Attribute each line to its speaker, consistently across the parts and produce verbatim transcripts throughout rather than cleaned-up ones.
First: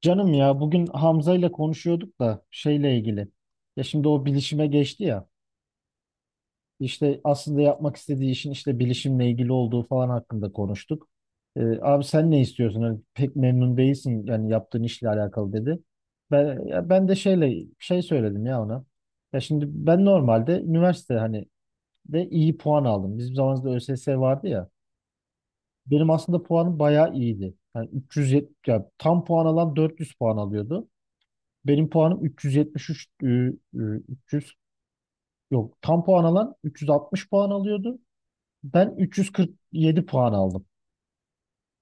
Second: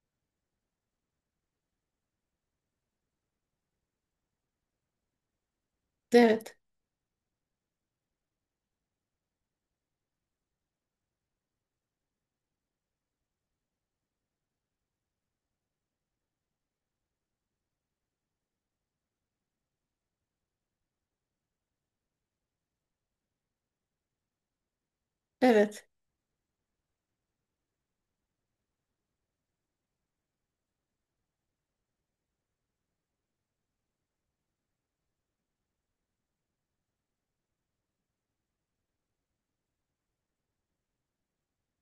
Speaker 1: Canım ya bugün Hamza ile konuşuyorduk da şeyle ilgili. Ya şimdi o bilişime geçti ya.
Speaker 2: Evet,
Speaker 1: İşte aslında yapmak istediği işin işte bilişimle ilgili olduğu falan hakkında konuştuk. Ee, abi sen ne istiyorsun? Hani pek memnun değilsin yani yaptığın işle alakalı dedi. Ben ya ben de şeyle şey söyledim ya ona. Ya şimdi ben normalde üniversite hani de iyi puan aldım. Bizim zamanımızda ÖSS vardı ya.
Speaker 2: evet,
Speaker 1: Benim aslında puanım bayağı iyiydi. Yani üç yüz yetmiş ya tam puan alan dört yüz puan alıyordu. Benim puanım üç yüz yetmiş üç e, e, üç yüz yok tam puan alan üç yüz altmış puan alıyordu. Ben üç yüz kırk yedi puan aldım.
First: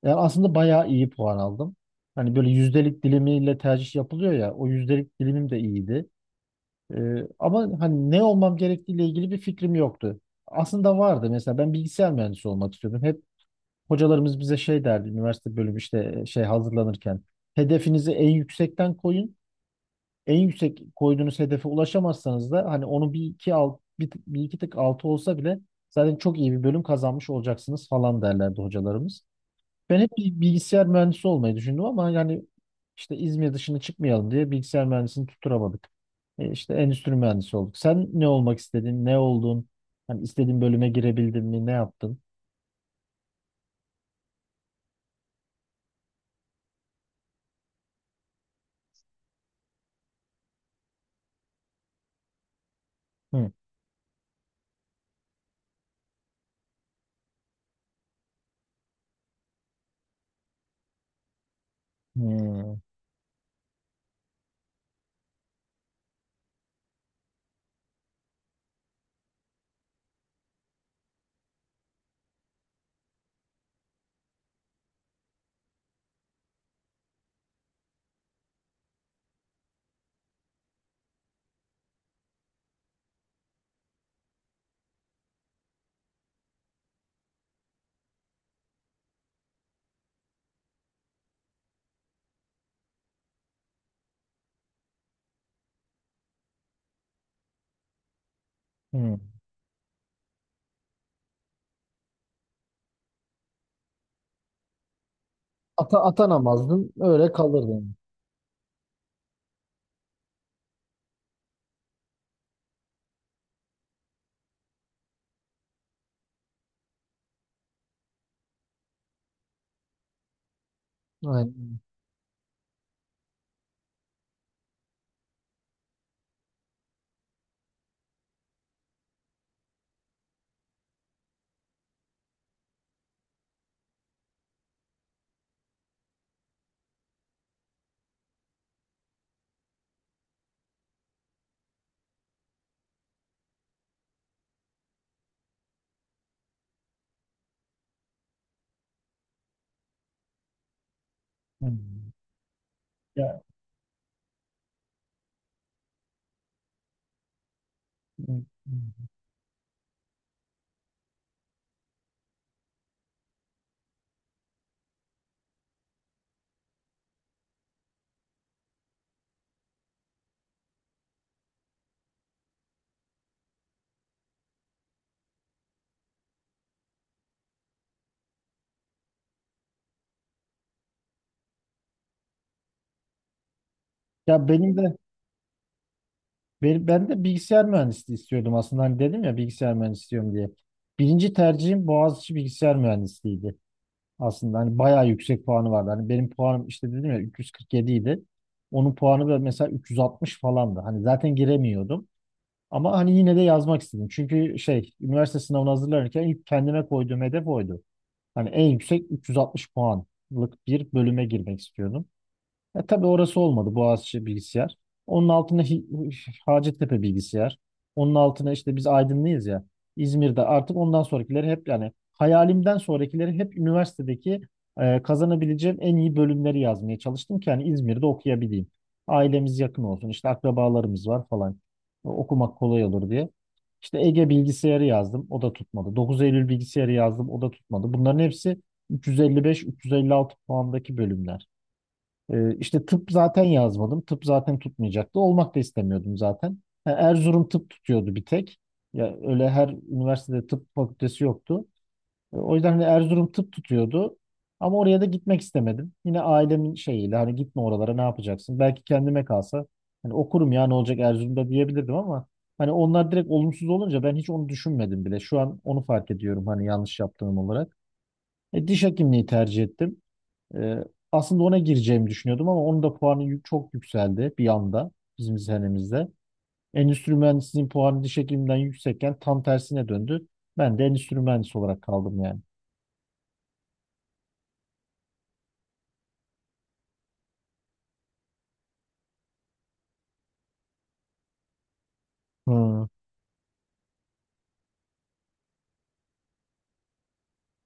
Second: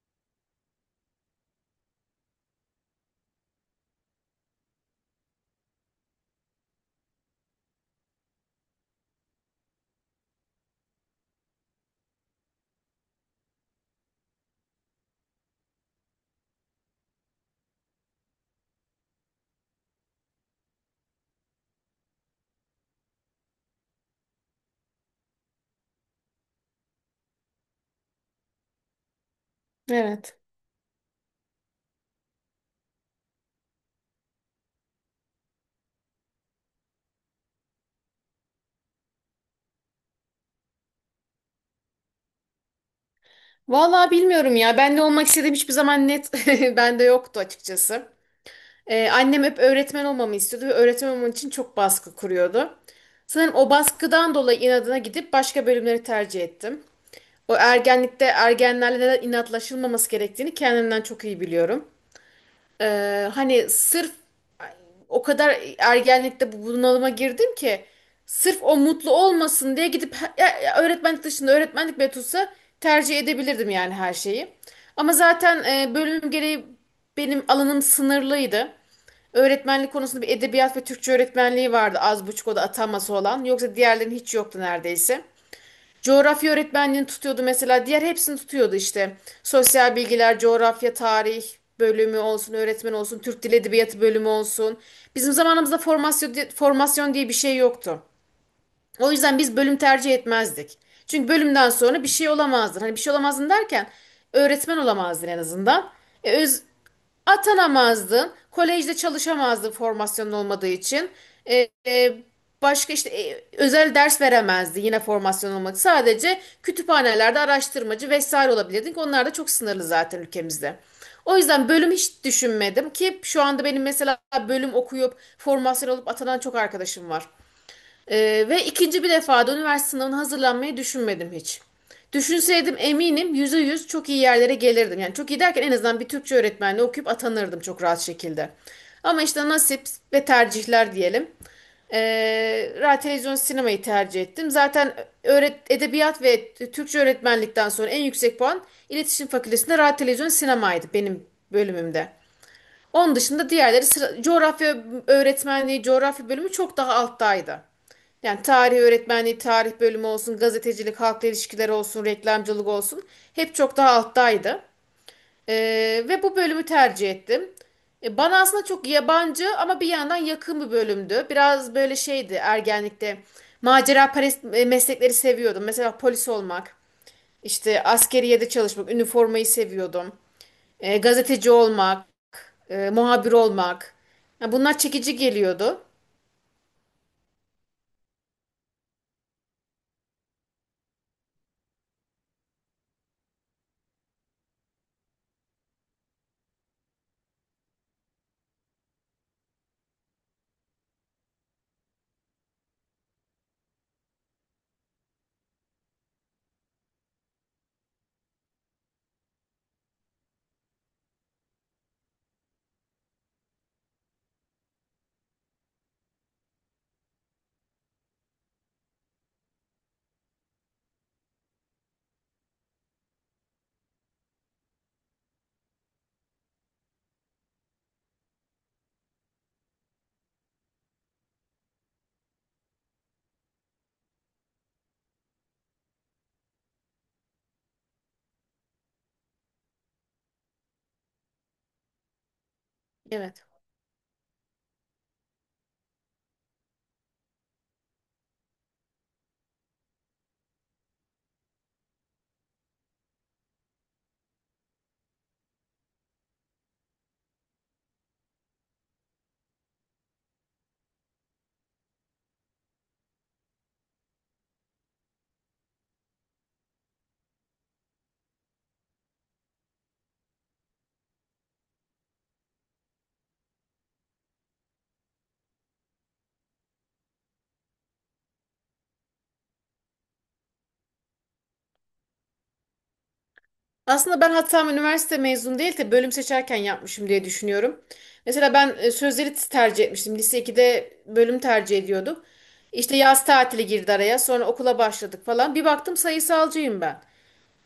Speaker 1: Yani aslında bayağı iyi puan aldım. Hani böyle yüzdelik dilimiyle tercih yapılıyor ya o yüzdelik dilimim de iyiydi. E, Ama hani ne olmam gerektiğiyle ilgili bir fikrim yoktu. Aslında vardı, mesela ben bilgisayar mühendisi olmak istiyordum. Hep hocalarımız bize şey derdi, üniversite bölümü işte e, şey hazırlanırken hedefinizi en yüksekten koyun, en yüksek koyduğunuz hedefe ulaşamazsanız da hani onu bir iki alt, bir, bir iki tık altı olsa bile zaten çok iyi bir bölüm kazanmış olacaksınız falan derlerdi hocalarımız. Ben hep bir
Speaker 2: evet.
Speaker 1: bilgisayar mühendisi olmayı düşündüm ama yani işte İzmir dışına çıkmayalım diye bilgisayar mühendisini tutturamadık. E işte endüstri mühendisi olduk. Sen ne olmak istedin? Ne oldun? Hani istediğin bölüme girebildin mi? Ne yaptın?
Speaker 2: Vallahi bilmiyorum ya. Ben ne olmak istediğim hiçbir zaman net bende yoktu açıkçası. Ee, annem hep öğretmen olmamı istiyordu ve öğretmen olmam için çok baskı kuruyordu.
Speaker 1: Hı.
Speaker 2: Sanırım o baskıdan dolayı inadına gidip başka bölümleri tercih ettim. O ergenlikte ergenlerle neden inatlaşılmaması gerektiğini kendimden çok iyi biliyorum.
Speaker 1: Hı.
Speaker 2: Ee, hani sırf o kadar ergenlikte bu bunalıma girdim ki sırf o mutlu olmasın diye gidip ya- ya öğretmenlik dışında öğretmenlik bile tutsa tercih edebilirdim yani her şeyi. Ama zaten e, bölüm gereği benim alanım sınırlıydı. Öğretmenlik konusunda bir edebiyat ve Türkçe öğretmenliği vardı az buçuk, o da ataması olan. Yoksa diğerlerinin hiç yoktu neredeyse. Coğrafya öğretmenliğini tutuyordu mesela. Diğer hepsini tutuyordu işte. Sosyal bilgiler, coğrafya, tarih bölümü olsun, öğretmen olsun, Türk Dil Edebiyatı bölümü olsun. Bizim zamanımızda formasyon, formasyon diye bir şey yoktu. O
Speaker 1: Hı.
Speaker 2: yüzden biz bölüm tercih etmezdik. Çünkü bölümden sonra bir şey olamazdın. Hani bir şey olamazdın derken öğretmen olamazdın en azından.
Speaker 1: Ata,
Speaker 2: E, öz,
Speaker 1: atanamazdın, öyle kalırdın.
Speaker 2: Atanamazdın. Kolejde çalışamazdın formasyonun olmadığı için. E, e, Başka işte e, özel ders veremezdi yine formasyon olmadı. Sadece kütüphanelerde araştırmacı vesaire olabilirdik. Onlar da çok sınırlı zaten ülkemizde. O yüzden
Speaker 1: Aynen.
Speaker 2: bölüm hiç düşünmedim ki şu anda benim mesela bölüm okuyup formasyon olup atanan çok arkadaşım var. Ee, ve ikinci bir defada üniversite sınavına hazırlanmayı düşünmedim hiç. Düşünseydim eminim yüzde yüz çok iyi yerlere gelirdim. Yani çok iyi derken en azından bir Türkçe öğretmenliği okuyup atanırdım çok rahat şekilde. Ama işte nasip ve tercihler diyelim. Ee, radyo, televizyon, sinemayı tercih ettim. Zaten öğret edebiyat ve Türkçe öğretmenlikten sonra en yüksek puan iletişim fakültesinde radyo, televizyon, sinemaydı benim
Speaker 1: Hı.
Speaker 2: bölümümde. Onun
Speaker 1: Ya,
Speaker 2: dışında diğerleri sıra- coğrafya öğretmenliği, coğrafya bölümü çok daha alttaydı. Yani
Speaker 1: hı.
Speaker 2: tarih öğretmenliği, tarih bölümü olsun, gazetecilik, halkla ilişkiler olsun, reklamcılık olsun hep çok daha alttaydı. Ee, ve bu bölümü tercih ettim. E, bana aslında çok yabancı ama bir yandan yakın bir bölümdü. Biraz böyle şeydi ergenlikte. Macera perest e, meslekleri seviyordum. Mesela polis olmak, işte askeriyede çalışmak, üniformayı seviyordum. E, gazeteci olmak, e, muhabir olmak.
Speaker 1: Ya
Speaker 2: Ya
Speaker 1: benim
Speaker 2: bunlar
Speaker 1: de.
Speaker 2: çekici geliyordu.
Speaker 1: Ben, ben de bilgisayar mühendisliği istiyordum aslında. Hani dedim ya bilgisayar mühendisi istiyorum diye. Birinci tercihim Boğaziçi bilgisayar mühendisliğiydi. Aslında hani bayağı yüksek puanı vardı. Hani benim puanım, işte dedim ya, üç yüz kırk yedi idi. Onun puanı da mesela üç yüz altmış falandı. Hani zaten giremiyordum. Ama hani yine de yazmak istedim. Çünkü şey, üniversite sınavına hazırlanırken ilk kendime koyduğum hedef oydu. Hani en yüksek üç yüz altmış puanlık bir bölüme girmek istiyordum. Ya tabii orası olmadı. Boğaziçi bilgisayar. Onun altına Hi- Hacettepe bilgisayar. Onun altına işte biz Aydınlıyız ya. İzmir'de artık ondan sonrakileri hep, yani hayalimden sonrakileri hep üniversitedeki e, kazanabileceğim en iyi bölümleri yazmaya çalıştım ki yani İzmir'de okuyabileyim. Ailemiz yakın olsun, işte akrabalarımız var falan. O- Okumak kolay olur diye. İşte Ege bilgisayarı yazdım. O da tutmadı. dokuz Eylül bilgisayarı yazdım. O da tutmadı. Bunların hepsi üç yüz elli beş üç yüz elli altı puandaki bölümler. Ee, işte tıp zaten
Speaker 2: Evet.
Speaker 1: yazmadım. Tıp zaten tutmayacaktı. Olmak da istemiyordum zaten. Ha, Erzurum tıp tutuyordu bir tek. Ya öyle her üniversitede tıp fakültesi yoktu. E, O yüzden hani Erzurum tıp tutuyordu. Ama oraya da gitmek istemedim. Yine ailemin şeyiyle, hani gitme oralara, ne yapacaksın? Belki kendime kalsa hani okurum, ya ne olacak Erzurum'da diyebilirdim ama hani onlar direkt olumsuz olunca ben hiç onu düşünmedim bile. Şu an onu fark ediyorum, hani yanlış yaptığım olarak. E, diş hekimliği tercih ettim. Ee, Aslında ona gireceğimi düşünüyordum ama onun da puanı yü- çok yükseldi bir anda bizim senemizde. Endüstri mühendisliğinin puanı diş hekimliğinden yüksekken tam tersine döndü. Ben de endüstri mühendisi olarak kaldım yani.
Speaker 2: Aslında ben hatam üniversite mezun değil de bölüm seçerken yapmışım diye düşünüyorum. Mesela ben e, sözleri tercih etmiştim. Lise ikide bölüm tercih ediyordum.
Speaker 1: Hmm,
Speaker 2: İşte yaz tatili girdi araya. Sonra okula başladık falan. Bir baktım sayısalcıyım ben.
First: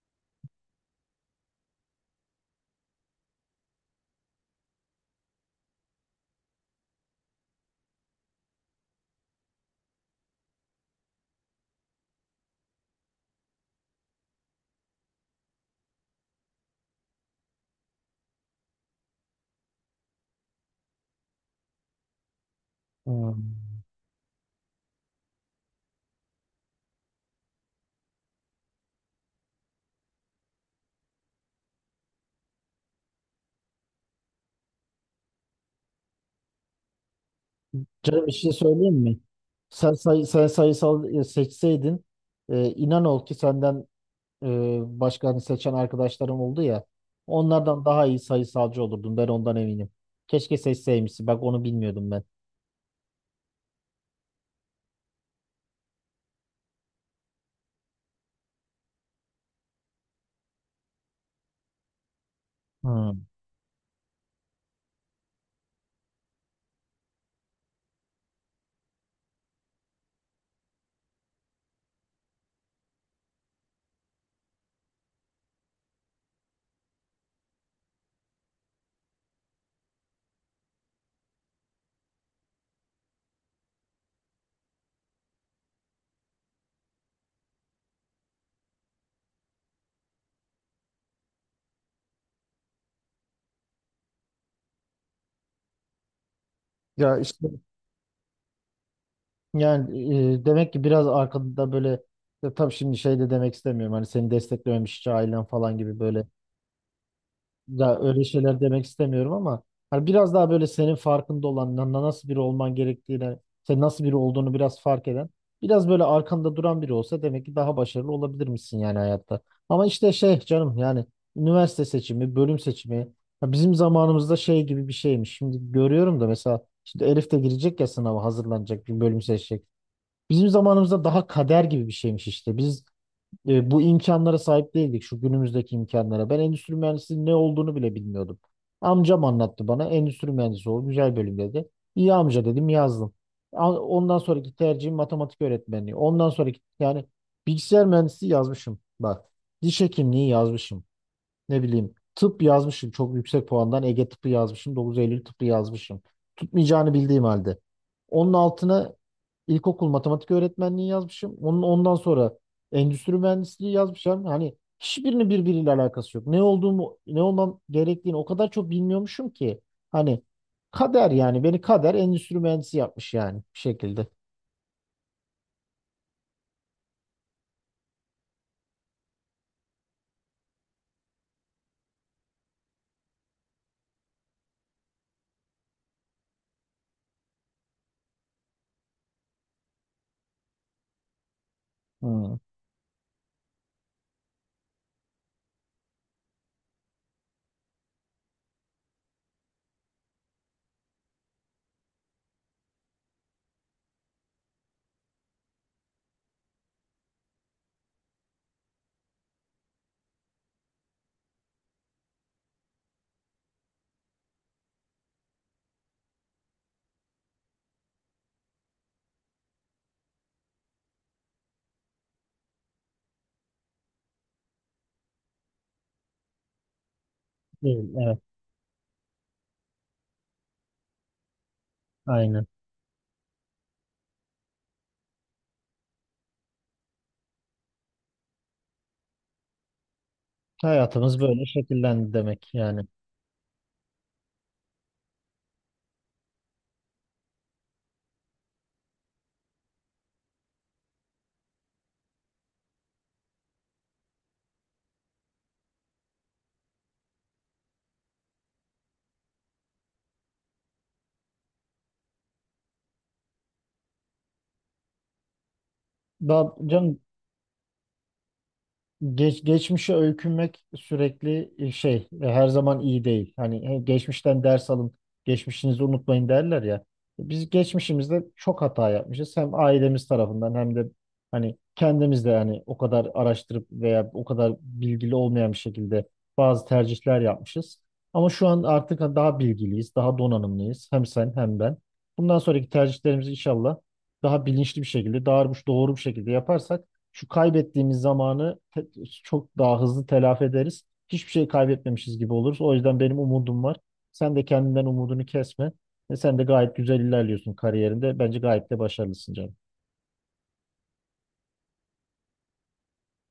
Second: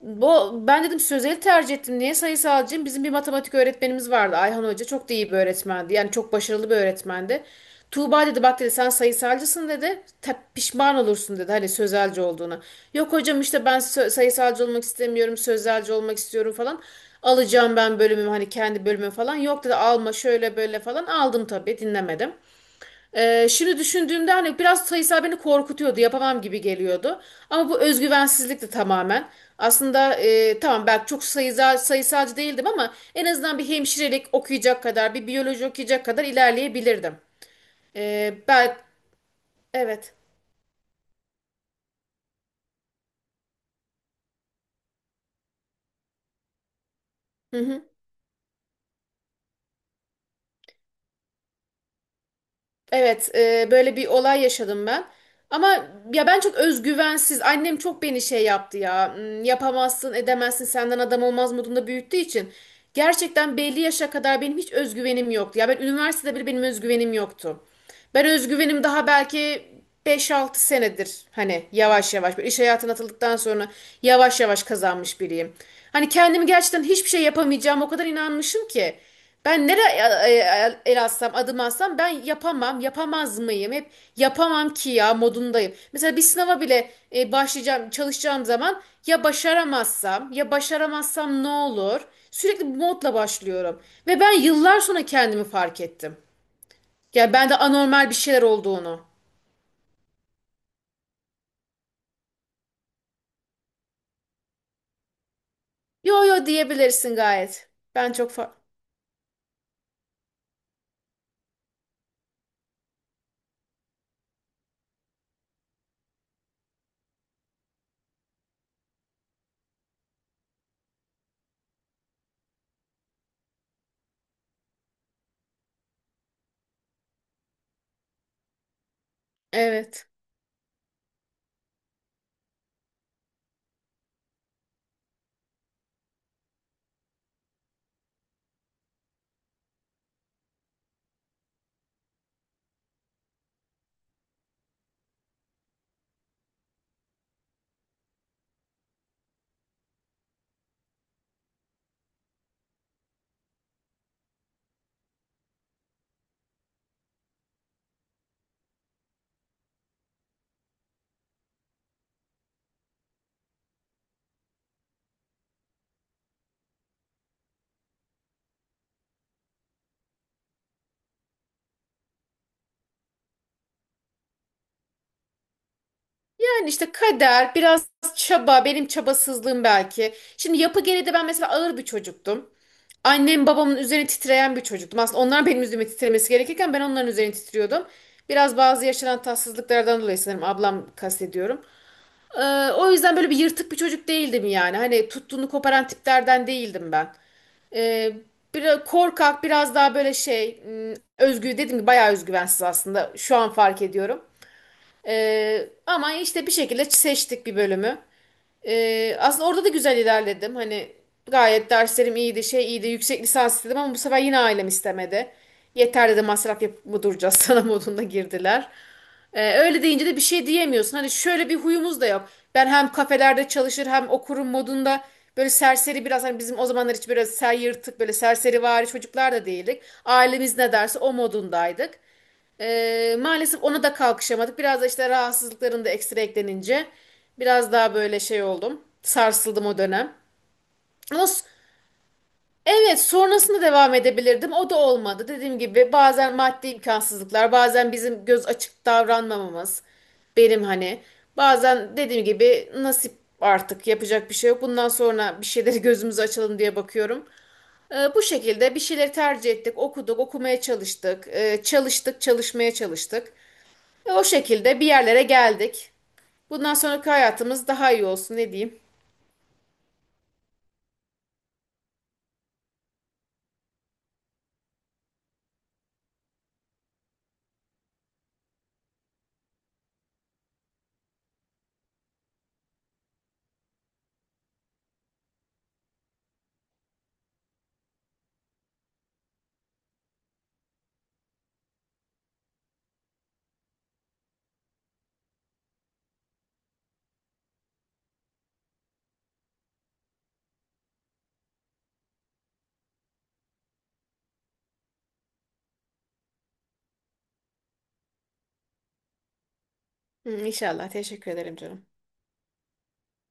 Speaker 2: Bu, ben dedim sözeli tercih ettim. Niye sayısalcıyım? Bizim bir matematik öğretmenimiz vardı. Ayhan Hoca çok da iyi bir öğretmendi. Yani çok başarılı bir öğretmendi. Tuğba dedi, bak dedi, sen sayısalcısın dedi. "Ta- pişman olursun dedi hani sözelci olduğuna. Yok hocam işte ben sö- sayısalcı olmak istemiyorum. Sözelci olmak istiyorum falan. Alacağım ben bölümümü hani kendi bölümümü falan. Yok dedi alma şöyle böyle falan. Aldım tabii, dinlemedim.
Speaker 1: hmm.
Speaker 2: Ee, şimdi düşündüğümde hani biraz sayısal beni korkutuyordu, yapamam gibi geliyordu. Ama bu özgüvensizlikti tamamen. Aslında e, tamam belki çok sayısal, sayısalcı değildim ama en azından bir hemşirelik okuyacak kadar, bir biyoloji okuyacak kadar ilerleyebilirdim.
Speaker 1: Canım bir
Speaker 2: Ee,
Speaker 1: şey
Speaker 2: ben,
Speaker 1: söyleyeyim mi? Sen,
Speaker 2: evet.
Speaker 1: say sen sayısal e, seçseydin, e, inan ol ki senden e, başka hani seçen arkadaşlarım oldu ya, onlardan daha iyi sayısalcı olurdun, ben ondan eminim. Keşke seçseymişsin, bak onu bilmiyordum ben.
Speaker 2: Evet, e, böyle bir olay yaşadım ben. Ama ya ben çok özgüvensiz. Annem çok beni şey yaptı ya. "Hmm, Yapamazsın, edemezsin, senden adam olmaz modunda büyüttüğü için.
Speaker 1: Hmm.
Speaker 2: Gerçekten belli yaşa kadar benim hiç özgüvenim yoktu. Ya ben üniversitede bile benim özgüvenim yoktu. Ben özgüvenim daha belki beş altı senedir hani yavaş yavaş böyle iş hayatına atıldıktan sonra yavaş yavaş kazanmış biriyim. Hani kendimi gerçekten hiçbir şey yapamayacağım o kadar inanmışım ki. Ben nereye el atsam, adım atsam ben yapamam, yapamaz mıyım? Hep yapamam ki ya modundayım. Mesela bir sınava bile e, başlayacağım, çalışacağım zaman ya başaramazsam, ya başaramazsam ne olur? Sürekli bu modla başlıyorum. Ve ben yıllar sonra kendimi fark ettim.
Speaker 1: Ya
Speaker 2: Ya
Speaker 1: işte.
Speaker 2: ben de anormal bir şeyler olduğunu.
Speaker 1: Yani e, demek ki biraz arkada böyle, ya tabii şimdi şey de demek istemiyorum. Hani seni desteklememiş hiç ailen falan gibi böyle,
Speaker 2: Yo yo, diyebilirsin gayet.
Speaker 1: ya
Speaker 2: Ben
Speaker 1: öyle
Speaker 2: çok fa-
Speaker 1: şeyler demek istemiyorum ama hani biraz daha böyle senin farkında olan na- na- nasıl biri olman gerektiğine, sen nasıl biri olduğunu biraz fark eden, biraz böyle arkanda duran biri olsa demek ki daha başarılı olabilir misin yani hayatta. Ama işte şey canım, yani üniversite seçimi, bölüm seçimi, ya bizim zamanımızda şey gibi bir şeymiş. Şimdi görüyorum da, mesela şimdi Elif de girecek ya, sınava hazırlanacak, bir bölüm seçecek.
Speaker 2: Evet.
Speaker 1: Bizim zamanımızda daha kader gibi bir şeymiş işte. Biz e, bu imkanlara sahip değildik, şu günümüzdeki imkanlara. Ben endüstri mühendisliğinin ne olduğunu bile bilmiyordum. Amcam anlattı bana, endüstri mühendisi ol güzel bölüm dedi. İyi amca dedim, yazdım. A- Ondan sonraki tercihim matematik öğretmenliği. Ondan sonraki, yani bilgisayar mühendisi yazmışım. Bak, diş hekimliği yazmışım, ne bileyim tıp yazmışım, çok yüksek puandan Ege tıpı yazmışım, dokuz Eylül tıpı yazmışım. Tutmayacağını bildiğim halde. Onun altına ilkokul matematik öğretmenliği yazmışım. Onun ondan sonra endüstri mühendisliği yazmışım. Hani hiçbirinin birbiriyle alakası yok. Ne olduğumu, ne olmam gerektiğini o kadar çok bilmiyormuşum ki. Hani kader, yani beni kader endüstri mühendisi yapmış yani bir şekilde.
Speaker 2: Yani işte kader, biraz çaba, benim çabasızlığım belki. Şimdi yapı gereği de ben mesela ağır bir çocuktum. Annem babamın üzerine titreyen bir çocuktum. Aslında onlar benim üzerime titremesi gerekirken ben onların üzerine titriyordum. Biraz bazı yaşanan tatsızlıklardan dolayı sanırım ablam kastediyorum.
Speaker 1: Hmm.
Speaker 2: Ee, o yüzden böyle bir yırtık bir çocuk değildim yani. Hani tuttuğunu koparan tiplerden değildim ben. Ee, Biraz korkak, biraz daha böyle şey, m, özgü dedim ki bayağı özgüvensiz aslında. Şu an fark ediyorum. Ee, ama işte bir şekilde seçtik bir bölümü. Ee, aslında orada da güzel ilerledim. Hani gayet derslerim iyiydi, şey iyiydi. Yüksek lisans istedim ama bu sefer yine ailem istemedi. Yeter dedi, masraf yapıp mı duracağız sana modunda girdiler. Ee, öyle deyince de bir şey diyemiyorsun. Hani şöyle bir huyumuz da yok. Ben hem kafelerde çalışır hem okurum modunda böyle serseri biraz, hani bizim o zamanlar hiç biraz ser
Speaker 1: Evet,
Speaker 2: yırtık böyle
Speaker 1: evet,
Speaker 2: serseri çocuklar da değildik. Ailemiz ne derse o modundaydık.
Speaker 1: aynen.
Speaker 2: Ee, maalesef ona da kalkışamadık. Biraz da işte rahatsızlıkların da ekstra eklenince biraz daha böyle şey oldum. Sarsıldım o dönem.
Speaker 1: Hayatımız
Speaker 2: Ama s-
Speaker 1: böyle şekillendi demek yani.
Speaker 2: evet, sonrasında devam edebilirdim. O da olmadı. Dediğim gibi bazen maddi imkansızlıklar, bazen bizim göz açık davranmamamız. Benim hani bazen dediğim gibi nasip, artık yapacak bir şey yok. Bundan sonra bir şeyleri gözümüzü açalım diye bakıyorum. Ee, bu şekilde bir şeyleri tercih ettik, okuduk, okumaya çalıştık, Ee, çalıştık, çalışmaya çalıştık. Ve o şekilde bir yerlere geldik.
Speaker 1: Daha,
Speaker 2: Bundan sonraki hayatımız daha iyi olsun, ne diyeyim.
Speaker 1: Geç, geçmişe öykünmek sürekli e, şey e, her zaman iyi değil. Hani e, geçmişten ders alın, geçmişinizi unutmayın derler ya. E, Biz geçmişimizde çok hata yapmışız. Hem ailemiz tarafından hem de hani kendimiz de, yani o kadar araştırıp veya o kadar bilgili olmayan bir şekilde bazı tercihler yapmışız. Ama şu an artık daha bilgiliyiz, daha donanımlıyız. Hem sen hem ben. Bundan sonraki tercihlerimizi inşallah daha bilinçli bir şekilde, daha doğru bir şekilde yaparsak şu kaybettiğimiz zamanı te- çok daha hızlı telafi ederiz. Hiçbir şey kaybetmemişiz gibi oluruz. O yüzden benim umudum var. Sen de kendinden umudunu kesme. Ve sen de gayet güzel ilerliyorsun kariyerinde. Bence gayet de başarılısın canım.
Speaker 2: Hı, İnşallah. Teşekkür ederim canım.